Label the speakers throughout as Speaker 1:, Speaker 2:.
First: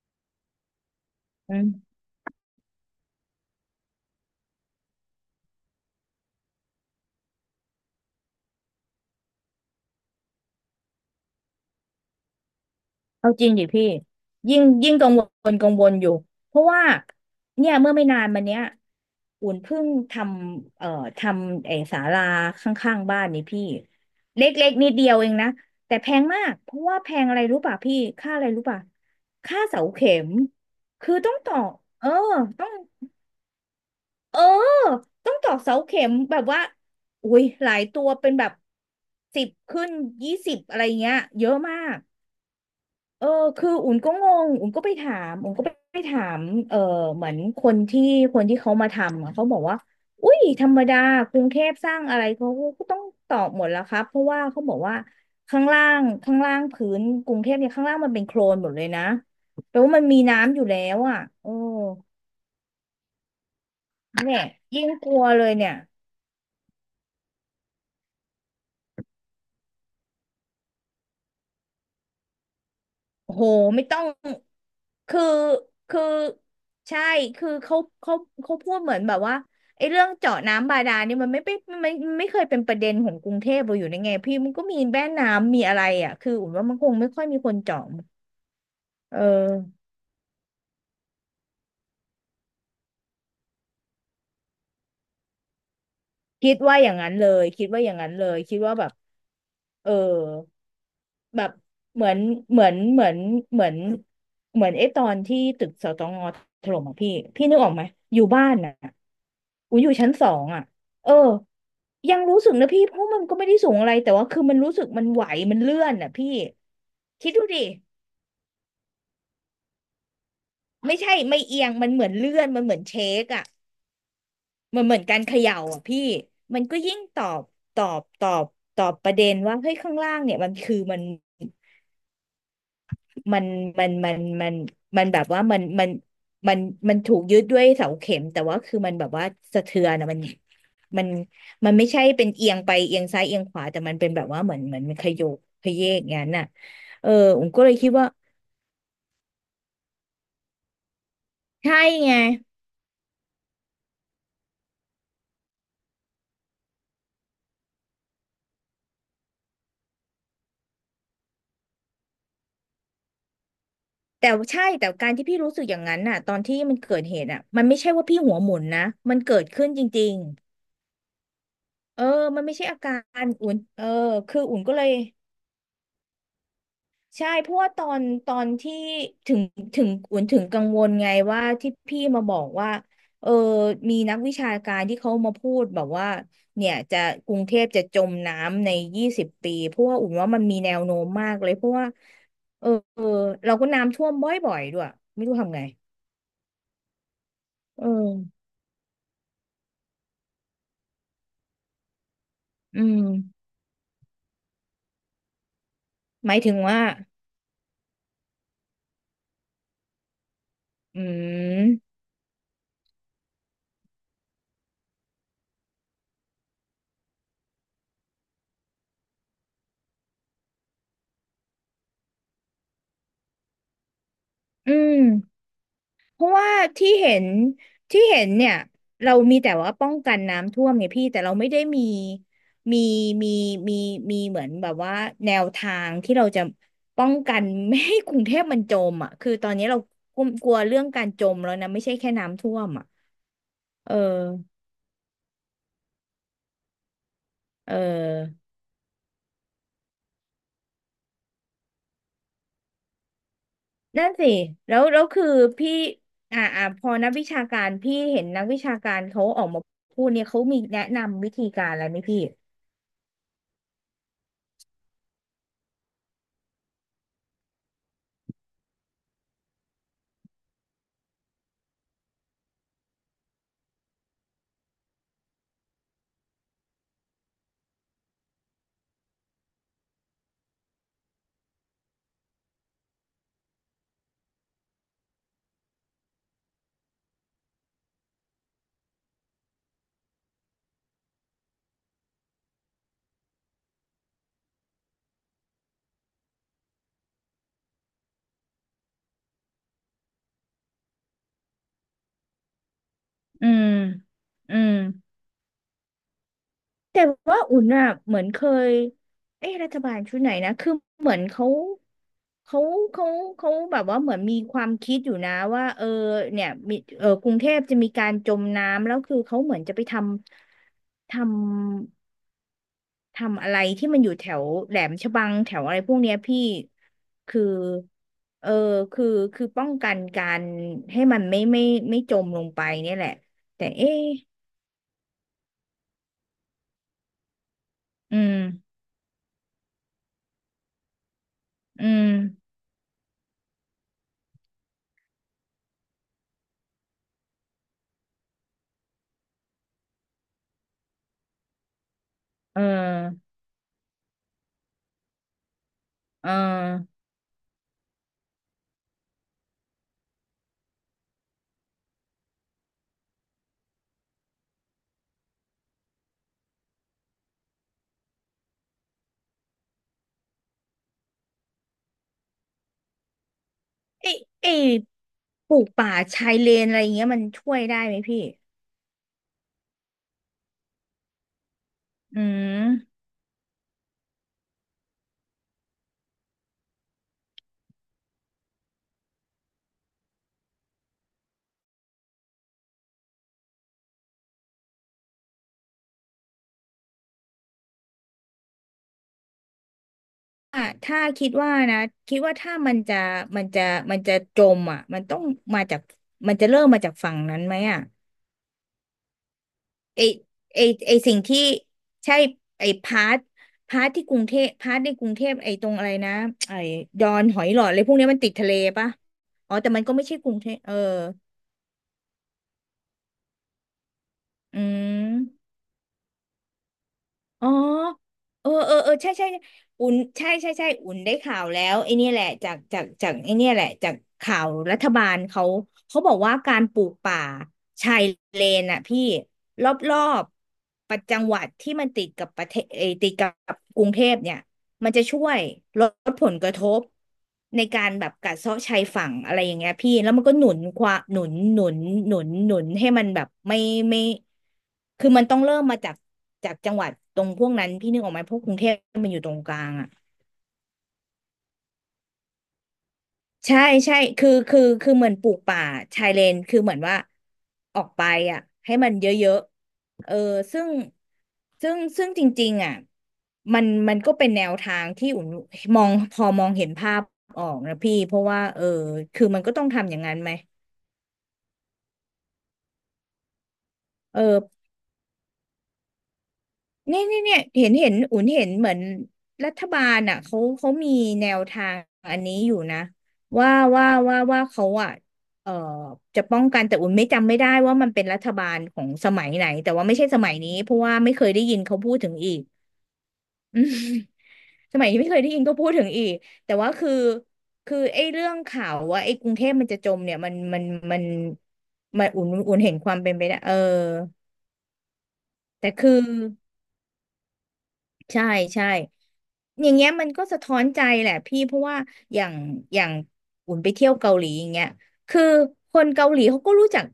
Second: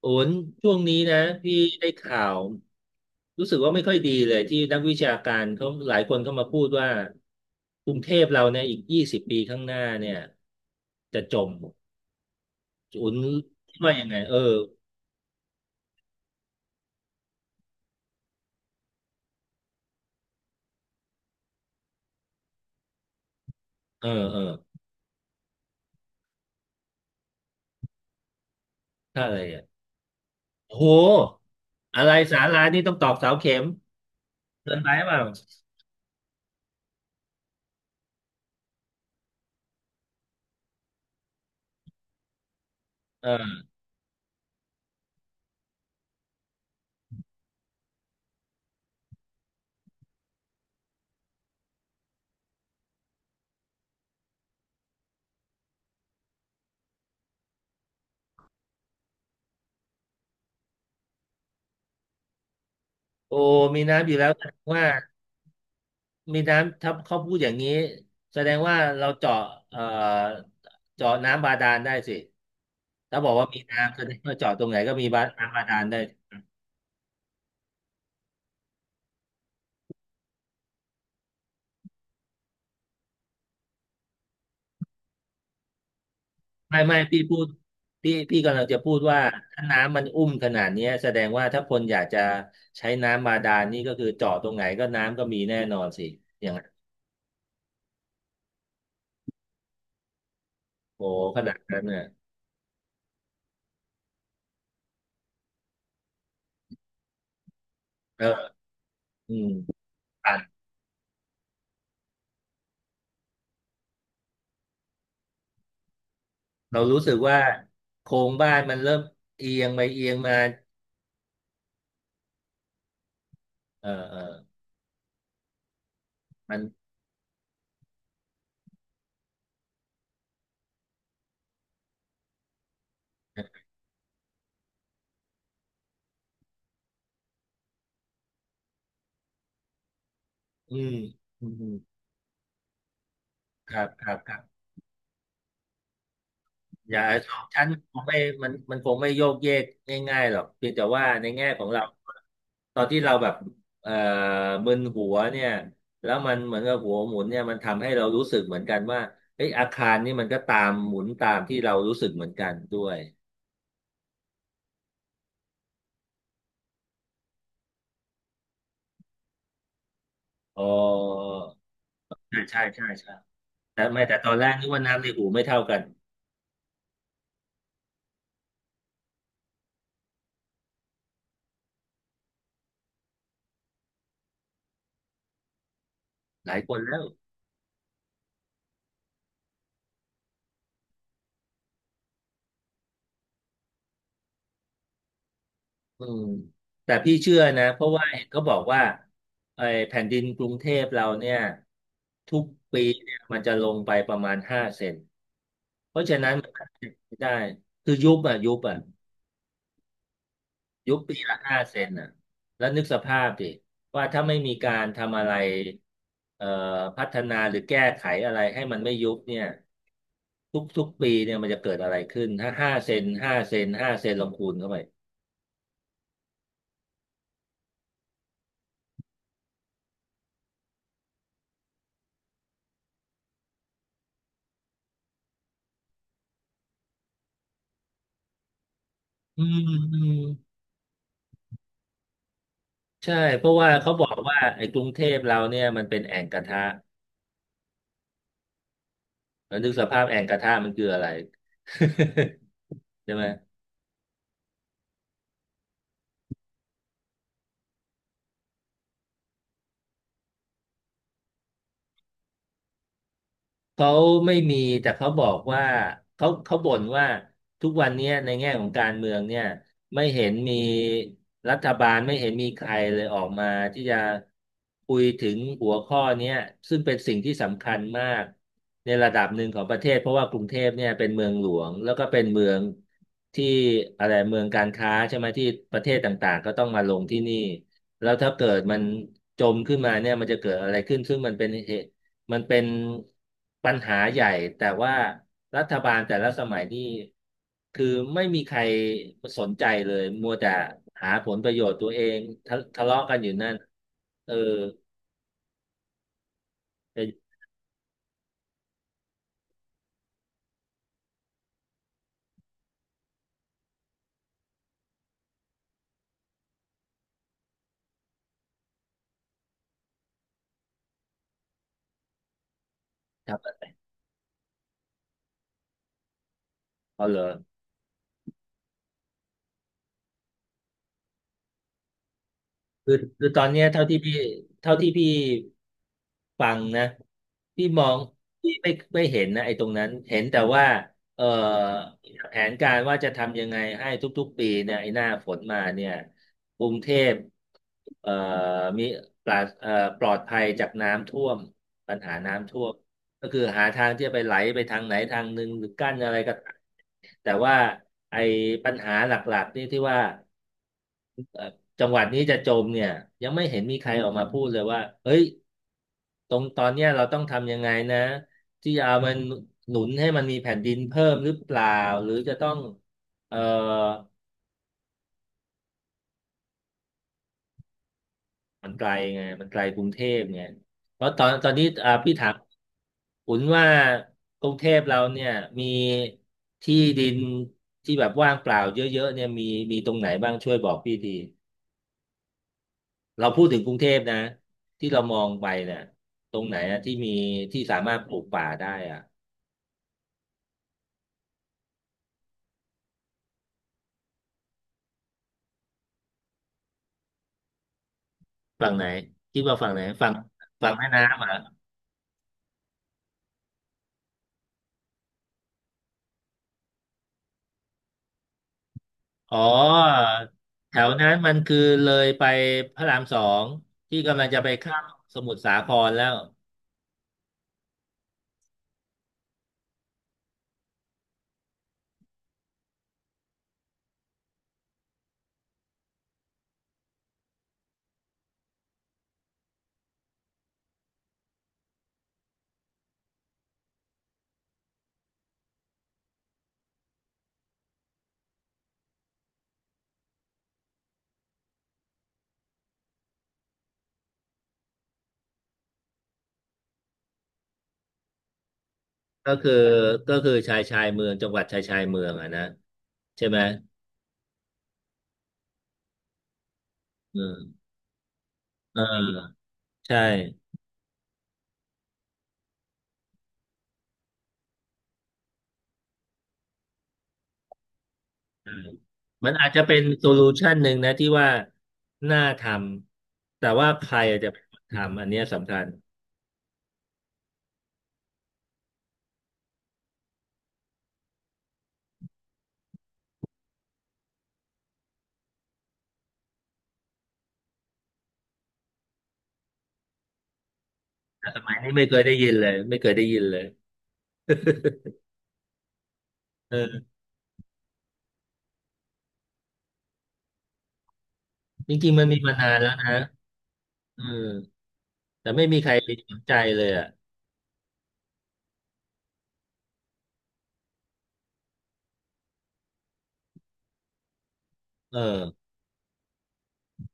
Speaker 1: โอนช่วงนี้นะพี่
Speaker 2: อื
Speaker 1: ได้
Speaker 2: ม
Speaker 1: ข่าวรู้สึกว่าไม่ค่อยดีเลยที่นักวิชาการเขาหลายคนเข้ามาพูดว่ากรุงเทพเราเนี่ยอีก20 ปีข้างหน้าเนี่ยจะจมโอน
Speaker 2: เอาจริงดิ
Speaker 1: คิด
Speaker 2: พี่
Speaker 1: ว่ายังไงเออ
Speaker 2: ยิ่งกังวลอยู่เพราะว่าเนี่ยเมื่อไม่นานมาเนี้ยอุ่นเพิ่งทำเอ่อทำไอ้ศาลาข้างๆบ้านนี่พี่
Speaker 1: เออเออ
Speaker 2: เล็กๆนิดเดียวเองนะแต่แพงมากเพราะว่าแพงอะไรรู้ป่ะพี่ค่าอะไรรู้ป่ะ
Speaker 1: ถ้าอะไร
Speaker 2: ค่า
Speaker 1: อ่ะ
Speaker 2: เสาเข็ม
Speaker 1: โอ้โห
Speaker 2: คือต้องต่อ
Speaker 1: อะ
Speaker 2: เออ
Speaker 1: ไรสารา
Speaker 2: ต้อง
Speaker 1: นี่ต้องตอกเสาเข็ม
Speaker 2: เออ
Speaker 1: เกินไปเปล่า
Speaker 2: ต้องต่อเสาเข็มแบบว่าอุ้ยหลายตัวเป็นแบบสิบขึ้นยี่สิบอะไรเงี้ยเยอะมาก เออ
Speaker 1: เออ
Speaker 2: คืออุ่นก็งงอุ่นก็ไปถามอุ่นก็ไปถามเออเหมือนคนที่เขามาทำอะเขาบอกว่าอุ้ยธรรมดากรุงเทพสร้างอะไรเขาก็ต้องตอบหมดแล้วครับเพราะว่าเขาบอกว่าข้างล่างพื้นกรุงเทพเนี่ยข้างล่างมันเป็นโคลนหมดเลยนะแปลว่ามันมีน้ำอยู่แล้วอ่ะโอ้
Speaker 1: โอ้มีน้ำอยู่แล้ว
Speaker 2: เนี่
Speaker 1: แส
Speaker 2: ย
Speaker 1: ดง
Speaker 2: ยิ่
Speaker 1: ว่า
Speaker 2: งกลัวเลยเนี่ย
Speaker 1: มีน้ำถ้าเขาพูดอย่างนี้แสดงว่าเราเจาะเอ่อเจาะน้ำบาดาลได้สิ ถ้าบอ
Speaker 2: โอ้
Speaker 1: ก
Speaker 2: โห
Speaker 1: ว่ามี
Speaker 2: ไม่
Speaker 1: น้ำ
Speaker 2: ต้
Speaker 1: แส
Speaker 2: อง
Speaker 1: ดงว่าเจาะตรงไหนก็มี
Speaker 2: คื
Speaker 1: บา
Speaker 2: อ
Speaker 1: น้ำบาดาลได้
Speaker 2: คือใช่คือเขาเขาพูดเหมือนแบบว่าไอ้เรื่องเจาะน้ำบาดาลนี่มันไม่เป็นมันไม่เคยเป็นประเด็นของกรุงเทพเราอยู่ในไงพี่มันก็มีแม่น้ำมีอะไรอ่ะคืออุ่นว่ามัน
Speaker 1: ไม่
Speaker 2: คง
Speaker 1: ไม่
Speaker 2: ไม่
Speaker 1: พี่
Speaker 2: ค่อย
Speaker 1: พู
Speaker 2: มี
Speaker 1: ด
Speaker 2: คนเจาะ
Speaker 1: พี่กำลังจะพูด
Speaker 2: เอ
Speaker 1: ว่าถ้า
Speaker 2: อ
Speaker 1: น้ำมันอุ้มขนาดเนี้ยแสดงว่าถ้าคนอยากจะใช้น้ำบาดาลนี่ก็คือเจาะตรงไหนก็น้ำก็มีแน่นอนสิอย่า
Speaker 2: คิ
Speaker 1: ง
Speaker 2: ด
Speaker 1: นั้น
Speaker 2: ว่าอย่างนั้นเลยคิดว่าอย่างนั้นเลยคิดว่าแบบเออ
Speaker 1: โอ้ข
Speaker 2: แบบ
Speaker 1: นาดนั้นเนี่
Speaker 2: เห
Speaker 1: ย
Speaker 2: มือนเหมือนเหมือนเหมือนเหมือนไอ้ตอนที่ตึกสตงถล่มอ่ะพี่พี่นึกออกไหมอ
Speaker 1: เอ
Speaker 2: ยู่บ้าน
Speaker 1: อ
Speaker 2: น่ะ
Speaker 1: อืม
Speaker 2: อูอยู่ชั้นสอ
Speaker 1: อ่ะ
Speaker 2: งอ่ะเออยังรู้สึกนะพี่เพราะมันก็ไม่ได้สูงอะไรแต่ว่าคือมันรู้สึกมันไหวมันเลื่อนอ่ะพี่
Speaker 1: เรารู้สึก
Speaker 2: คิด
Speaker 1: ว่า
Speaker 2: ดูดิ
Speaker 1: โครงบ้านมันเริ่มเอียงไปเอียงมา
Speaker 2: ไม่ใช่ไม่เอียงมันเหมือนเลื่อนมันเหมือนเชคอ่ะ
Speaker 1: เออเออ
Speaker 2: มันเหมือนการเขย่าอ่ะพี่
Speaker 1: มั
Speaker 2: มั
Speaker 1: น
Speaker 2: นก็ยิ่งตอบตอบตอบประเด็นว่าเฮ้ยข้างล่างเนี่ยมันคือมัน มันมันมันมันมันแบบว่ามันมันถูกยึดด้วยเสาเข็มแต่ว่าคือมันแบบว่าสะเทือนอะ
Speaker 1: อืม
Speaker 2: มัน
Speaker 1: อืม
Speaker 2: มันไม่ใช่เป็นเอียงไปเอียงซ้ายเอียงขวา
Speaker 1: ค
Speaker 2: แต่
Speaker 1: รับ
Speaker 2: มัน
Speaker 1: ค
Speaker 2: เป็น
Speaker 1: รับ
Speaker 2: แบบ
Speaker 1: ครั
Speaker 2: ว่า
Speaker 1: บ
Speaker 2: เหมือนมันขยกขยเยกอย่างนั้นน่ะ
Speaker 1: อย่า
Speaker 2: เออผมก็
Speaker 1: ชั้น
Speaker 2: เลยคิด
Speaker 1: คง
Speaker 2: ว่า
Speaker 1: ไม่มันคงไม่โยกเยกง่ายๆหรอกเพียงแต่ว่าในแง่ของ
Speaker 2: ใช่
Speaker 1: เรา
Speaker 2: ไง
Speaker 1: ตอนที่เราแบบเอ่อมึนหัวเนี่ยแล้วมันเหมือนกับหัวหมุนเนี่ยมันทำให้เรารู้สึกเหมือนกันว่าเอ้ยอาคารนี่มันก็ตามหมุนตามที่เรารู้สึกเหมือนกันด้วย
Speaker 2: แต่ใช่แต่การที่พี่รู้สึกอย่างนั้นน่ะตอนที่มันเกิดเหตุอ่ะมันไม่ใช่ว่าพี่หัวหมุนนะมันเกิดขึ้นจริง
Speaker 1: อ๋อ
Speaker 2: ๆเออ
Speaker 1: ใช่
Speaker 2: มันไม่
Speaker 1: ใช่
Speaker 2: ใช่อา
Speaker 1: ใช่
Speaker 2: กา
Speaker 1: ใช่
Speaker 2: รอุ่นเอ
Speaker 1: แต่
Speaker 2: อ
Speaker 1: ไม่แต่ตอน
Speaker 2: คือ
Speaker 1: แรก
Speaker 2: อุ่น
Speaker 1: นึก
Speaker 2: ก็เล
Speaker 1: ว่า
Speaker 2: ย
Speaker 1: น้ำในหูไม่เท่ากัน
Speaker 2: ใช่เพราะว่าตอนที่ถึงถึงกวนถึงกังวลไงว่าที่พี่มาบอกว่าเออมีนักวิชาการที่เขามาพูดแบบว่า
Speaker 1: หลาย
Speaker 2: เนี่
Speaker 1: ค
Speaker 2: ย
Speaker 1: นแล้
Speaker 2: จะ
Speaker 1: ว
Speaker 2: กรุงเทพจะจมน้ำใน20 ปีเพราะว่าอุ่นว่ามันมีแนวโน้มมากเลยเพราะว่าเออเออเราก็น้ำท่วมบ่อยๆด้วยไม่รู้ทำไง
Speaker 1: อืมแต่พี่เชื่อนะเพ
Speaker 2: เอ
Speaker 1: ราะว่า
Speaker 2: อ
Speaker 1: เห็นเขาบอกว่าไอ้แผ่นดินกรุงเทพเราเนี่ยทุก
Speaker 2: อื
Speaker 1: ปีเนี่ยมัน
Speaker 2: ม
Speaker 1: จะลงไปประมาณห้าเซนเพราะฉะ
Speaker 2: ห
Speaker 1: นั้น
Speaker 2: มาย
Speaker 1: มั
Speaker 2: ถึ
Speaker 1: น
Speaker 2: ง
Speaker 1: อาจ
Speaker 2: ว่า
Speaker 1: จะไม่ได้คือยุบอ่ะยุบอ่ะยุบ
Speaker 2: อื
Speaker 1: ปีละห้า
Speaker 2: ม
Speaker 1: เซนอ่ะแล้วนึกสภาพดิว่าถ้าไม่มีการทำอะไรเอ่อพัฒนาหรือแก้ไขอะไรให้มันไม่ยุบเนี่ยทุกปีเนี่ยมันจะเกิดอะไรขึ้นถ้าห้าเซนห้าเซนห้าเซนลองคูณเข้า
Speaker 2: อื
Speaker 1: ไป
Speaker 2: ม เพราะว่าที่เห็นที่เห็นเนี่ยเรามีแต่ว่าป้องกันน้ำท่วมไงพี่แต่เราไม่ได้มีมีมีมีมีเหมือนแบบว่าแนวทางที่เราจะป้องกันไม่ให้กรุงเทพมันจมอ่ะคือ
Speaker 1: อื
Speaker 2: ตอน
Speaker 1: ม
Speaker 2: นี้เรา
Speaker 1: อืม
Speaker 2: กลัวกลัวเรื่องการจมแล้วนะไม่ใช่แค่น้ำท่วมอ่ะ
Speaker 1: ใช่เพราะว่า
Speaker 2: เอ
Speaker 1: เขา
Speaker 2: อ
Speaker 1: บอกว่าไอ้กรุงเทพเราเนี่ยมันเป็นแอ่งกระทะ
Speaker 2: เออ
Speaker 1: แล้วนึกสภาพแอ่งกระทะมันคืออะไร ใช่ไหม
Speaker 2: นั่นสิแล้วคือพี่พอนักวิชาการพี่เห็นนักวิชาการเขาออกมาพูดเนี่ยเขามีแนะนำวิธีการอะไรไหมพี่
Speaker 1: เขาไม่มีแต่เขาบอกว่าเขาบ่นว่าทุกวันเนี้ยในแง่ของการเมืองเนี่ยไม่เห็นมีรัฐบาลไม่เห็นมีใครเลยออกมาที่จะคุยถึงหัวข้อเนี้ยซึ่งเป็นสิ่งที่สำคัญมากในระดับหนึ่งของประเทศเพราะว่ากรุงเทพเนี่ยเป็นเมืองหลวงแล้วก็เป็นเมืองที่อะไรเมืองการค้าใช่ไหมที่ประเทศต่างๆก็ต้องมาลงที่นี่แล้วถ้าเกิดมันจมขึ้นมาเนี่ยมันจะเกิดอะไรขึ้นซึ่งมันเป็นเหตุ มันเป็นปัญหาใหญ่แต่ว่ารัฐบาลแต่ละสมัยนี่คือไม่มีใครสนใจเลยมัวแต่หาผลประโยชน์ตัวเองทะเลาะกันอยู่
Speaker 2: อื
Speaker 1: นั่น
Speaker 2: ม
Speaker 1: เออ
Speaker 2: อืม
Speaker 1: จ
Speaker 2: แต่
Speaker 1: น
Speaker 2: ว่าอุ่นอ่ะเหมือนเคยเอ๊ะรัฐบาลชุดไหนนะคือเหมือนเขาเขาเขาแบบว่าเหมือนมีความคิดอยู่นะว่าเออเนี่ยมีเออกรุงเทพจะมีการจมน้ำแล้วคือเขาเหมือนจะไปำททำ
Speaker 1: ทำ
Speaker 2: อะ
Speaker 1: อะ
Speaker 2: ไร
Speaker 1: ไร
Speaker 2: ที่มันอยู่แถวแหลมฉบังแถวอะไรพวกเนี้ยพี่
Speaker 1: เอาเหรอ
Speaker 2: คือเออคือคือป้องกันการให้มันไม่จมลงไปเนี่
Speaker 1: คื
Speaker 2: ย
Speaker 1: อ
Speaker 2: แหละ
Speaker 1: คือตอนเนี้
Speaker 2: แต่
Speaker 1: ย
Speaker 2: เอ๊ะ
Speaker 1: เท่าที่พี่ฟังนะพี่มอง
Speaker 2: อืม
Speaker 1: พี่ไม่ไม่เห็นนะไอ้ตรงนั้น เห็นแต่ว่าเอ่อ
Speaker 2: อืม
Speaker 1: แผนการว่าจะทำยังไงให้ทุกๆปีเนี่ยไอ้หน้าฝนมาเนี่ยกรุงเทพเอ่อมีปราศปลอดภัยจากน้ำท่วมปัญหาน้ำ
Speaker 2: เอ
Speaker 1: ท่วม ก็
Speaker 2: อ
Speaker 1: คือหาทางที่จะไปไหลไปทางไหนทางหนึ่งหรือกั้นอะไร
Speaker 2: เออ
Speaker 1: ก็ตามแต่ว่าไอ้ปัญหาหลักๆนี่ที่ว่า จังหวัดนี้จะจมเนี่ยยังไม่เห็นมีใครออกมาพูดเลยว่าเฮ้ยตรงตอนเนี้ยเราต้องทำยังไงนะที่จะเอามันหนุนให้มันมีแผ่นดินเพิ่มหรือเปล่าหรือจะต้องเออ
Speaker 2: เอ้ยเอ้ยปลูกป่าชายเลนอะไรอย่างเงี้ยมันช่วยได้ไหมพี่
Speaker 1: มันไกลไงมันไกลกรุงเทพไงเพราะตอนตอนนี้อ่าพี่
Speaker 2: อื
Speaker 1: ถาม
Speaker 2: ม
Speaker 1: คุณว่ากรุงเทพเราเนี่ยมีที่ดินที่แบบว่างเปล่าเยอะๆเนี่ยมีมีตรงไหนบ้างช่วยบอกพี่ที เราพูดถึงกรุงเทพนะที่เรามองไปเนี่ยตรงไหนอะที่มีที่สามารถปลูกป่าได้อะ
Speaker 2: อ่ะถ้าคิดว่านะคิดว่าถ้ามันจะมันจะจมอ่ะมันต้องมาจากมันจะเริ่มมาจากฝั่งนั้นไหมอ่ะ
Speaker 1: ฝั่งไหนคิดว่าฝั่งไหน
Speaker 2: ไอ
Speaker 1: ฝั่ง
Speaker 2: ไอ
Speaker 1: ฝั่งแม่
Speaker 2: ไอสิ่
Speaker 1: น้ำ
Speaker 2: ง
Speaker 1: เหรอ
Speaker 2: ที่ใช่ไอพาร์ทในกรุงเทพไอตรงอะไรนะไอดอนหอยหลอดอะไรพวกเนี้ยมันติดทะเลปะ
Speaker 1: อ๋อ
Speaker 2: อ๋อแต่มันก็ไม่ใช่กรุงเทพเอ
Speaker 1: แถ
Speaker 2: อ
Speaker 1: วนั้นมันคือเลยไปพระราม 2ที่กำลังจะไป
Speaker 2: อื
Speaker 1: เข้าสมุทรสา
Speaker 2: ม
Speaker 1: ครแล้ว
Speaker 2: อ๋อเออใช่ใช่อุ่นได้ข่าวแล้วไอ้เนี่ยแหละจากไอ้เนี่ยแหละจากข่าวรัฐบาลเขาเขาบอกว่าการปลูกป่าชายเลนอ่ะพี่รอบประจังหวัดที่มันติดกับประเทศเอยติดกับกรุงเทพเนี่ย มันจะช่วยลดผลกระทบในการแบบกัดเซาะชายฝั่งอะไรอย่างเงี้ยพี่แล้วมันก็หนุนความหนุนให้มันแบบไม่คือมันต้องเริ่มมาจากจังหวัดตรงพวกนั้นพี่นึกออกไหมพวกกรุงเทพมันอยู่ต
Speaker 1: ก็
Speaker 2: รงก
Speaker 1: คือ
Speaker 2: ลางอะ
Speaker 1: ก็คือชายชายเมืองจังหวัดชายชายเมืองอะนะใช่ไหม
Speaker 2: ใช่ใช่คือเหมือนปลูกป่าชายเลนคือเหมือนว่า
Speaker 1: เออ
Speaker 2: ออกไปอ่ะให้
Speaker 1: เ
Speaker 2: มันเยอะ
Speaker 1: ออใช่
Speaker 2: ๆเออซึ่งซึ่งจริงๆอ่ะมันก็เป็นแนวทางที่อุ่นมองพอมองเห็นภาพออกนะพี่เพราะว่าเออคือ
Speaker 1: มัน
Speaker 2: มัน
Speaker 1: อาจ
Speaker 2: ก็
Speaker 1: จะ
Speaker 2: ต้อง
Speaker 1: เป็น
Speaker 2: ทำอย่าง
Speaker 1: โซ
Speaker 2: นั้น
Speaker 1: ลู
Speaker 2: ไหม
Speaker 1: ชันหนึ่งนะที่ว่าน่าทำแต่ว่าใคร
Speaker 2: เอ
Speaker 1: อาจจะเป็นค
Speaker 2: อ
Speaker 1: นทำอันเนี้ยสำคัญ
Speaker 2: เนี่ยเนี่ยเนี่ยเห็นอุ่นเห็นเหมือนรัฐบาลอ่ะเขามีแนวทางอันนี้อยู่นะว่าว่าเขาอ่ะเอ่อจะป้องกันแต่อุ่นไม่จำไม่ได้ว่ามันเป็นรัฐบาลของสมัยไหนแต่ว่าไม่ใช่สมัยนี้เพราะว่าไม่เค
Speaker 1: แต่
Speaker 2: ย
Speaker 1: ส
Speaker 2: ได้
Speaker 1: มั
Speaker 2: ยิ
Speaker 1: ย
Speaker 2: น
Speaker 1: นี้
Speaker 2: เขา
Speaker 1: ไม่
Speaker 2: พู
Speaker 1: เค
Speaker 2: ด
Speaker 1: ย
Speaker 2: ถึ
Speaker 1: ได้
Speaker 2: ง
Speaker 1: ยิ
Speaker 2: อี
Speaker 1: น
Speaker 2: ก
Speaker 1: เลยไม่เคยได้ยินเลย
Speaker 2: อืมสมัย นี้ไม่เคยได้ยินก็พูดถึงอีกแต่ว่าคือ
Speaker 1: เออ
Speaker 2: คือไอ้เรื่องข่าวว่าไอ้กรุงเทพมันจะจมเนี่ยมัน
Speaker 1: จริงๆมั
Speaker 2: มั
Speaker 1: น
Speaker 2: น
Speaker 1: มี
Speaker 2: อุ่น
Speaker 1: มานา
Speaker 2: อุ่
Speaker 1: น
Speaker 2: น
Speaker 1: แล้
Speaker 2: เห็
Speaker 1: ว
Speaker 2: นค
Speaker 1: นะ
Speaker 2: วามเป็นไปได้เออ
Speaker 1: เออแต่ไม่มี
Speaker 2: แต่
Speaker 1: ใครไป
Speaker 2: คือ
Speaker 1: สนใจเลยอ่ะ
Speaker 2: ใช่ใช่ อย่างเงี้ยมันก็สะท้อนใจแหละพี่เพราะว่าอย่างอย่างอุ่นไปเที่ยวเกาหลีอย่างเงี้ย
Speaker 1: เออ
Speaker 2: คือคนเกาหลีเขาก็รู้จัก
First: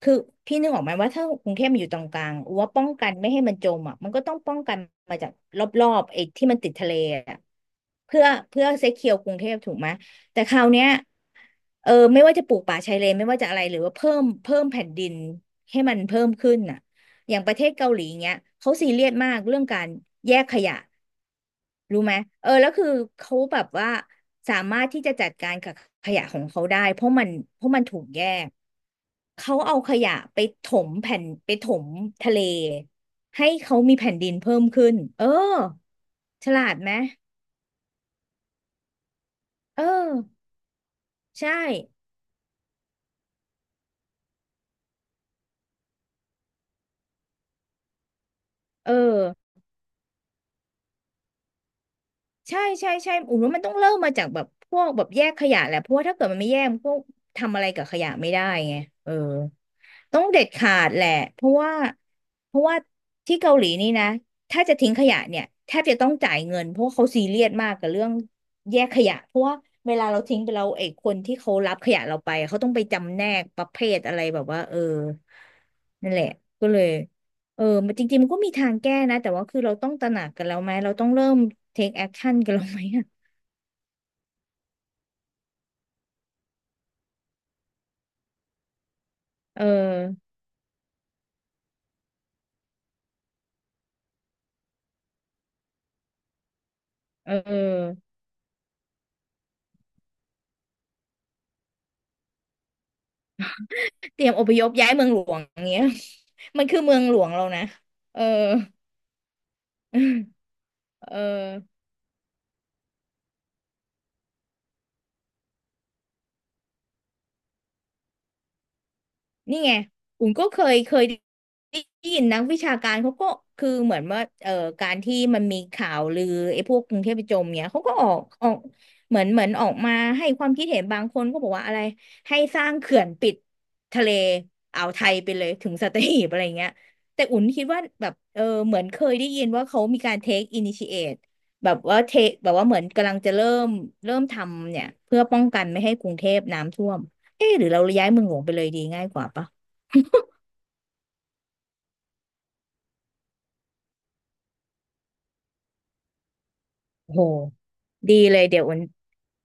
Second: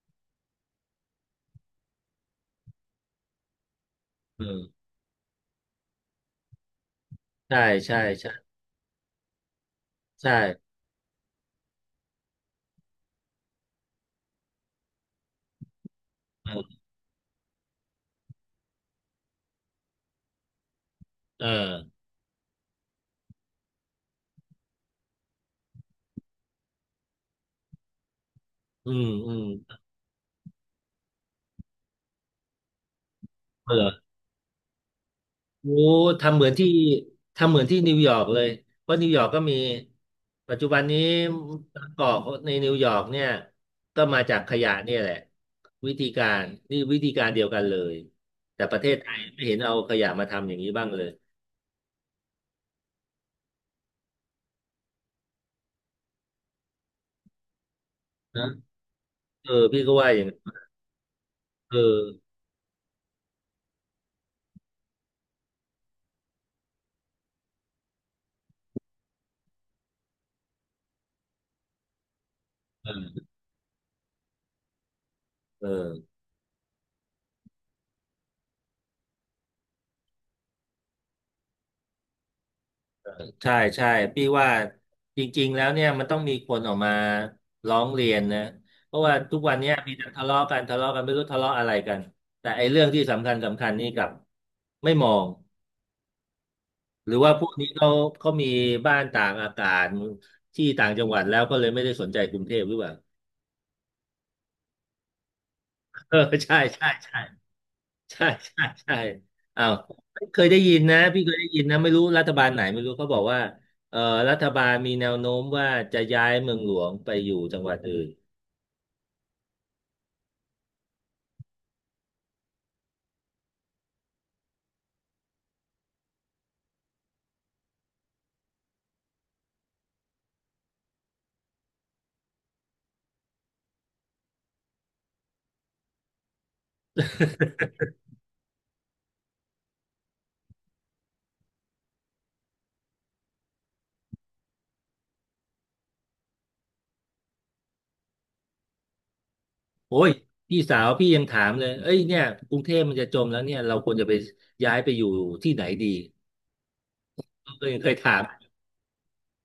Speaker 2: คือพี่นึกออกไหมว่าถ้ากรุงเทพมันอยู่ตรงกลางว่าป้องกันไม่ให้มันจมอ่ะมันก็ต้อง
Speaker 1: เอ
Speaker 2: ป้อง
Speaker 1: อ
Speaker 2: กันมาจากรอบๆไอ้ที่มันติดทะเลอ่ะ
Speaker 1: ใช่ใช่
Speaker 2: เพื่อ
Speaker 1: ใช่
Speaker 2: เพื่อเซเคียวกรุงเทพถูกไหม
Speaker 1: ใช่
Speaker 2: แต่คราวเนี้ยเออไม่ว่าจะปลูกป่าชายเลนไม่ว่าจะอะไรหรือว่าเพิ่มแผ่นดินให้มันเพิ่มขึ้น
Speaker 1: เออ
Speaker 2: อ่ะ อย่างประเทศเกาหลีเงี้ยเขาซีเรียสมากเรื่องการแยกขยะ
Speaker 1: เออ
Speaker 2: รู้ไหมเออแล้วคือเขาแบบว่าสามารถที่จะจัดการกับขยะของเขาได้เพราะมันถูกแยก
Speaker 1: อืมอืม
Speaker 2: เขาเอาขยะไปถมแผ่นไปถมทะเลให้เขามี
Speaker 1: เออ
Speaker 2: แผ่นดินเพิ่มขึ้นเออ
Speaker 1: โอ้ทำเหมื
Speaker 2: ฉ
Speaker 1: อนที่
Speaker 2: ลาดไหม
Speaker 1: ทำเหมือนที่นิวยอร์กเลยเพราะนิวยอร์กก็มี
Speaker 2: เออ
Speaker 1: ปัจจุบันนี้
Speaker 2: ใช่
Speaker 1: บางเกอกในนิวยอร์กเนี่ยก็มาจากขยะเนี่ยแหละวิธีการนี่วิธีการเดียวกันเลยแต่ประเท
Speaker 2: เออ
Speaker 1: ศไทยไม่เห็นเอาขยะมาทำอย่างนี้บ้างเลย
Speaker 2: ใช่ใช่ใช่อุ๋มว่ามันต้องเริ่มมาจากแบบพวกแบบแยกขยะแหละเพราะว่าถ้าเกิดมันไม่แยกมันก็ทำอะไรกับขยะไม่ได้
Speaker 1: นะ
Speaker 2: ไงเออ
Speaker 1: เออพี่ก็ว่าอ
Speaker 2: ต้อ
Speaker 1: ย่า
Speaker 2: ง
Speaker 1: งนั้น
Speaker 2: เด็ดขาดแหละ เพราะว่า
Speaker 1: เออ
Speaker 2: เพราะว่าที่เกาหลีนี่นะ ถ้าจะทิ้งขยะเนี่ยแทบจะต้องจ่ายเงินเพราะว่าเขาซีเรียสมากกับเรื่องแยกขยะเพราะว่าเวลาเราทิ้งไปแล้ไอ้คนที่เขารับขยะเราไปเขาต้องไปจำแน
Speaker 1: เออ
Speaker 2: กประเภทอะไรแบบว่าเออ
Speaker 1: เออ
Speaker 2: นั่นแหละก็เลยเออมันจริงๆมันก็มีทางแก้นะแต่ว่าคือเราต้องตระหนักกันแล้วไหมเราต้องเริ่ม take action กันแล้วไหมอะ
Speaker 1: ใช่ใช่พี่ว่าจริงๆแล้วเนี่ยมันต้องมีคนออกมาร้องเรียนนะเพราะว่าทุกวัน
Speaker 2: เอ
Speaker 1: เนี้ยมีแต่ทะ
Speaker 2: อ
Speaker 1: เลาะกันทะเลาะกันไม่รู้ทะเลาะอะไรกันแต่ไอ้เรื่องที่สำคัญสำคัญนี่กลับไม่มองหรือ
Speaker 2: เ
Speaker 1: ว่าพวกนี้เขา
Speaker 2: ออ
Speaker 1: เขามีบ้านต่างอากาศที่ต่างจังหวัดแล้วก็เลยไม่ได้สนใจกรุงเทพหรือเปล่า
Speaker 2: เตรียมอพยพย้ายเมืองหลวงอย่างเงี้ย
Speaker 1: เออใช่
Speaker 2: มันคือ
Speaker 1: ใช่
Speaker 2: เมืองหล
Speaker 1: ใช่
Speaker 2: วงเรานะเออ
Speaker 1: ใช่ใช่ใช่อ้าวเคยได้ยินนะ
Speaker 2: เอ
Speaker 1: พี่เคยได้ยินนะ
Speaker 2: อ
Speaker 1: ไม่รู้รัฐบาลไหนไม่รู้เขาบอกว่าเอ่อรัฐบาลมีแนวโน้มว่าจะย้ายเมืองหลวงไปอยู่จังหวัดอื่น
Speaker 2: นี่ไงอุ่นก็เคยได้ยินนักวิชาการเขาก็คือเหมือนว่าเออการที่มันมีข่าวลือไอ้พวกกรุงเทพจมเนี่ยเขาก็ออกเหมือนออกมาให้ความคิดเห็นบางคนก็บอกว่าอะไรให้สร้างเขื่อนปิดทะเลอ่าวไทยไปเลยถึงสัตหีบอะไรเงี้ยแต่อุ่นคิดว่าแบบเออเหมือนเคยได้ยินว่าเขามีการ take initiate แบบว่าเทแบบว่าเหมือนกำลังจะเริ่มเริ่มทำเนี่ยเพื่อป้องกันไม่ให้กรุงเทพน้ำท่วม เอ๊ะหรือเราย้ายเมืองหลวงไปเลยดีง่ายกว่าปะ
Speaker 1: โอ้ยพี่สาวพี่ยังถามเลยเอ้ยเนี่ยกรุงเทพมันจะจมแล้วเนี่ยเราควรจะไปย้ายไปอยู่ที่ไหนดี
Speaker 2: โอ้ห
Speaker 1: ก็ยังเคย
Speaker 2: ดี
Speaker 1: ถาม
Speaker 2: เลยเดี๋ยวอุ่น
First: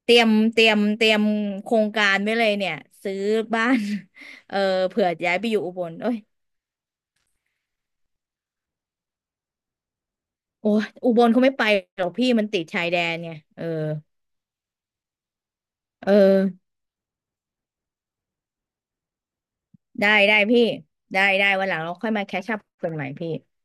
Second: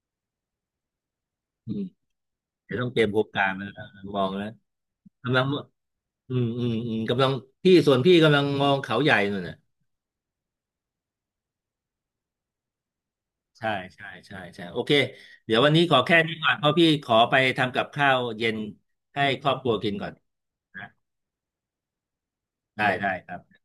Speaker 2: เตรียมโค
Speaker 1: อื
Speaker 2: ร
Speaker 1: ม
Speaker 2: งการไว้เลยเนี่
Speaker 1: เดี๋
Speaker 2: ย
Speaker 1: ยวต้องเตรียม
Speaker 2: ซื้อ
Speaker 1: โครงการแล้
Speaker 2: บ้า
Speaker 1: ว
Speaker 2: น
Speaker 1: นะมองแล้ว
Speaker 2: เออเผื่อย้า
Speaker 1: กำ
Speaker 2: ย
Speaker 1: ลัง
Speaker 2: ไปอยู่อุบลเอ้ย
Speaker 1: อืมอืมอืมกำลังพี่ส่วนพี่กำลังมองเขาใหญ่นู่นน่ะ
Speaker 2: โอ้ยอุบลเขาไม่ไปหรอกพี่มันติดชายแดนไงเออ
Speaker 1: ใช่ใช่ใช่ใช่โอเคเดี๋ยววันนี้ขอ
Speaker 2: เออ
Speaker 1: แค่นี้ก่อนเพราะพี่ขอไปทำกับข้าวเย็นให้ครอบครัวกินก่
Speaker 2: ได้
Speaker 1: อน
Speaker 2: ได้พี่
Speaker 1: นะ
Speaker 2: ได้ได้วันหลังเราค่อยมาแคชอัพ
Speaker 1: ได้
Speaker 2: กันใหม่
Speaker 1: ได้ค
Speaker 2: พี่
Speaker 1: รับ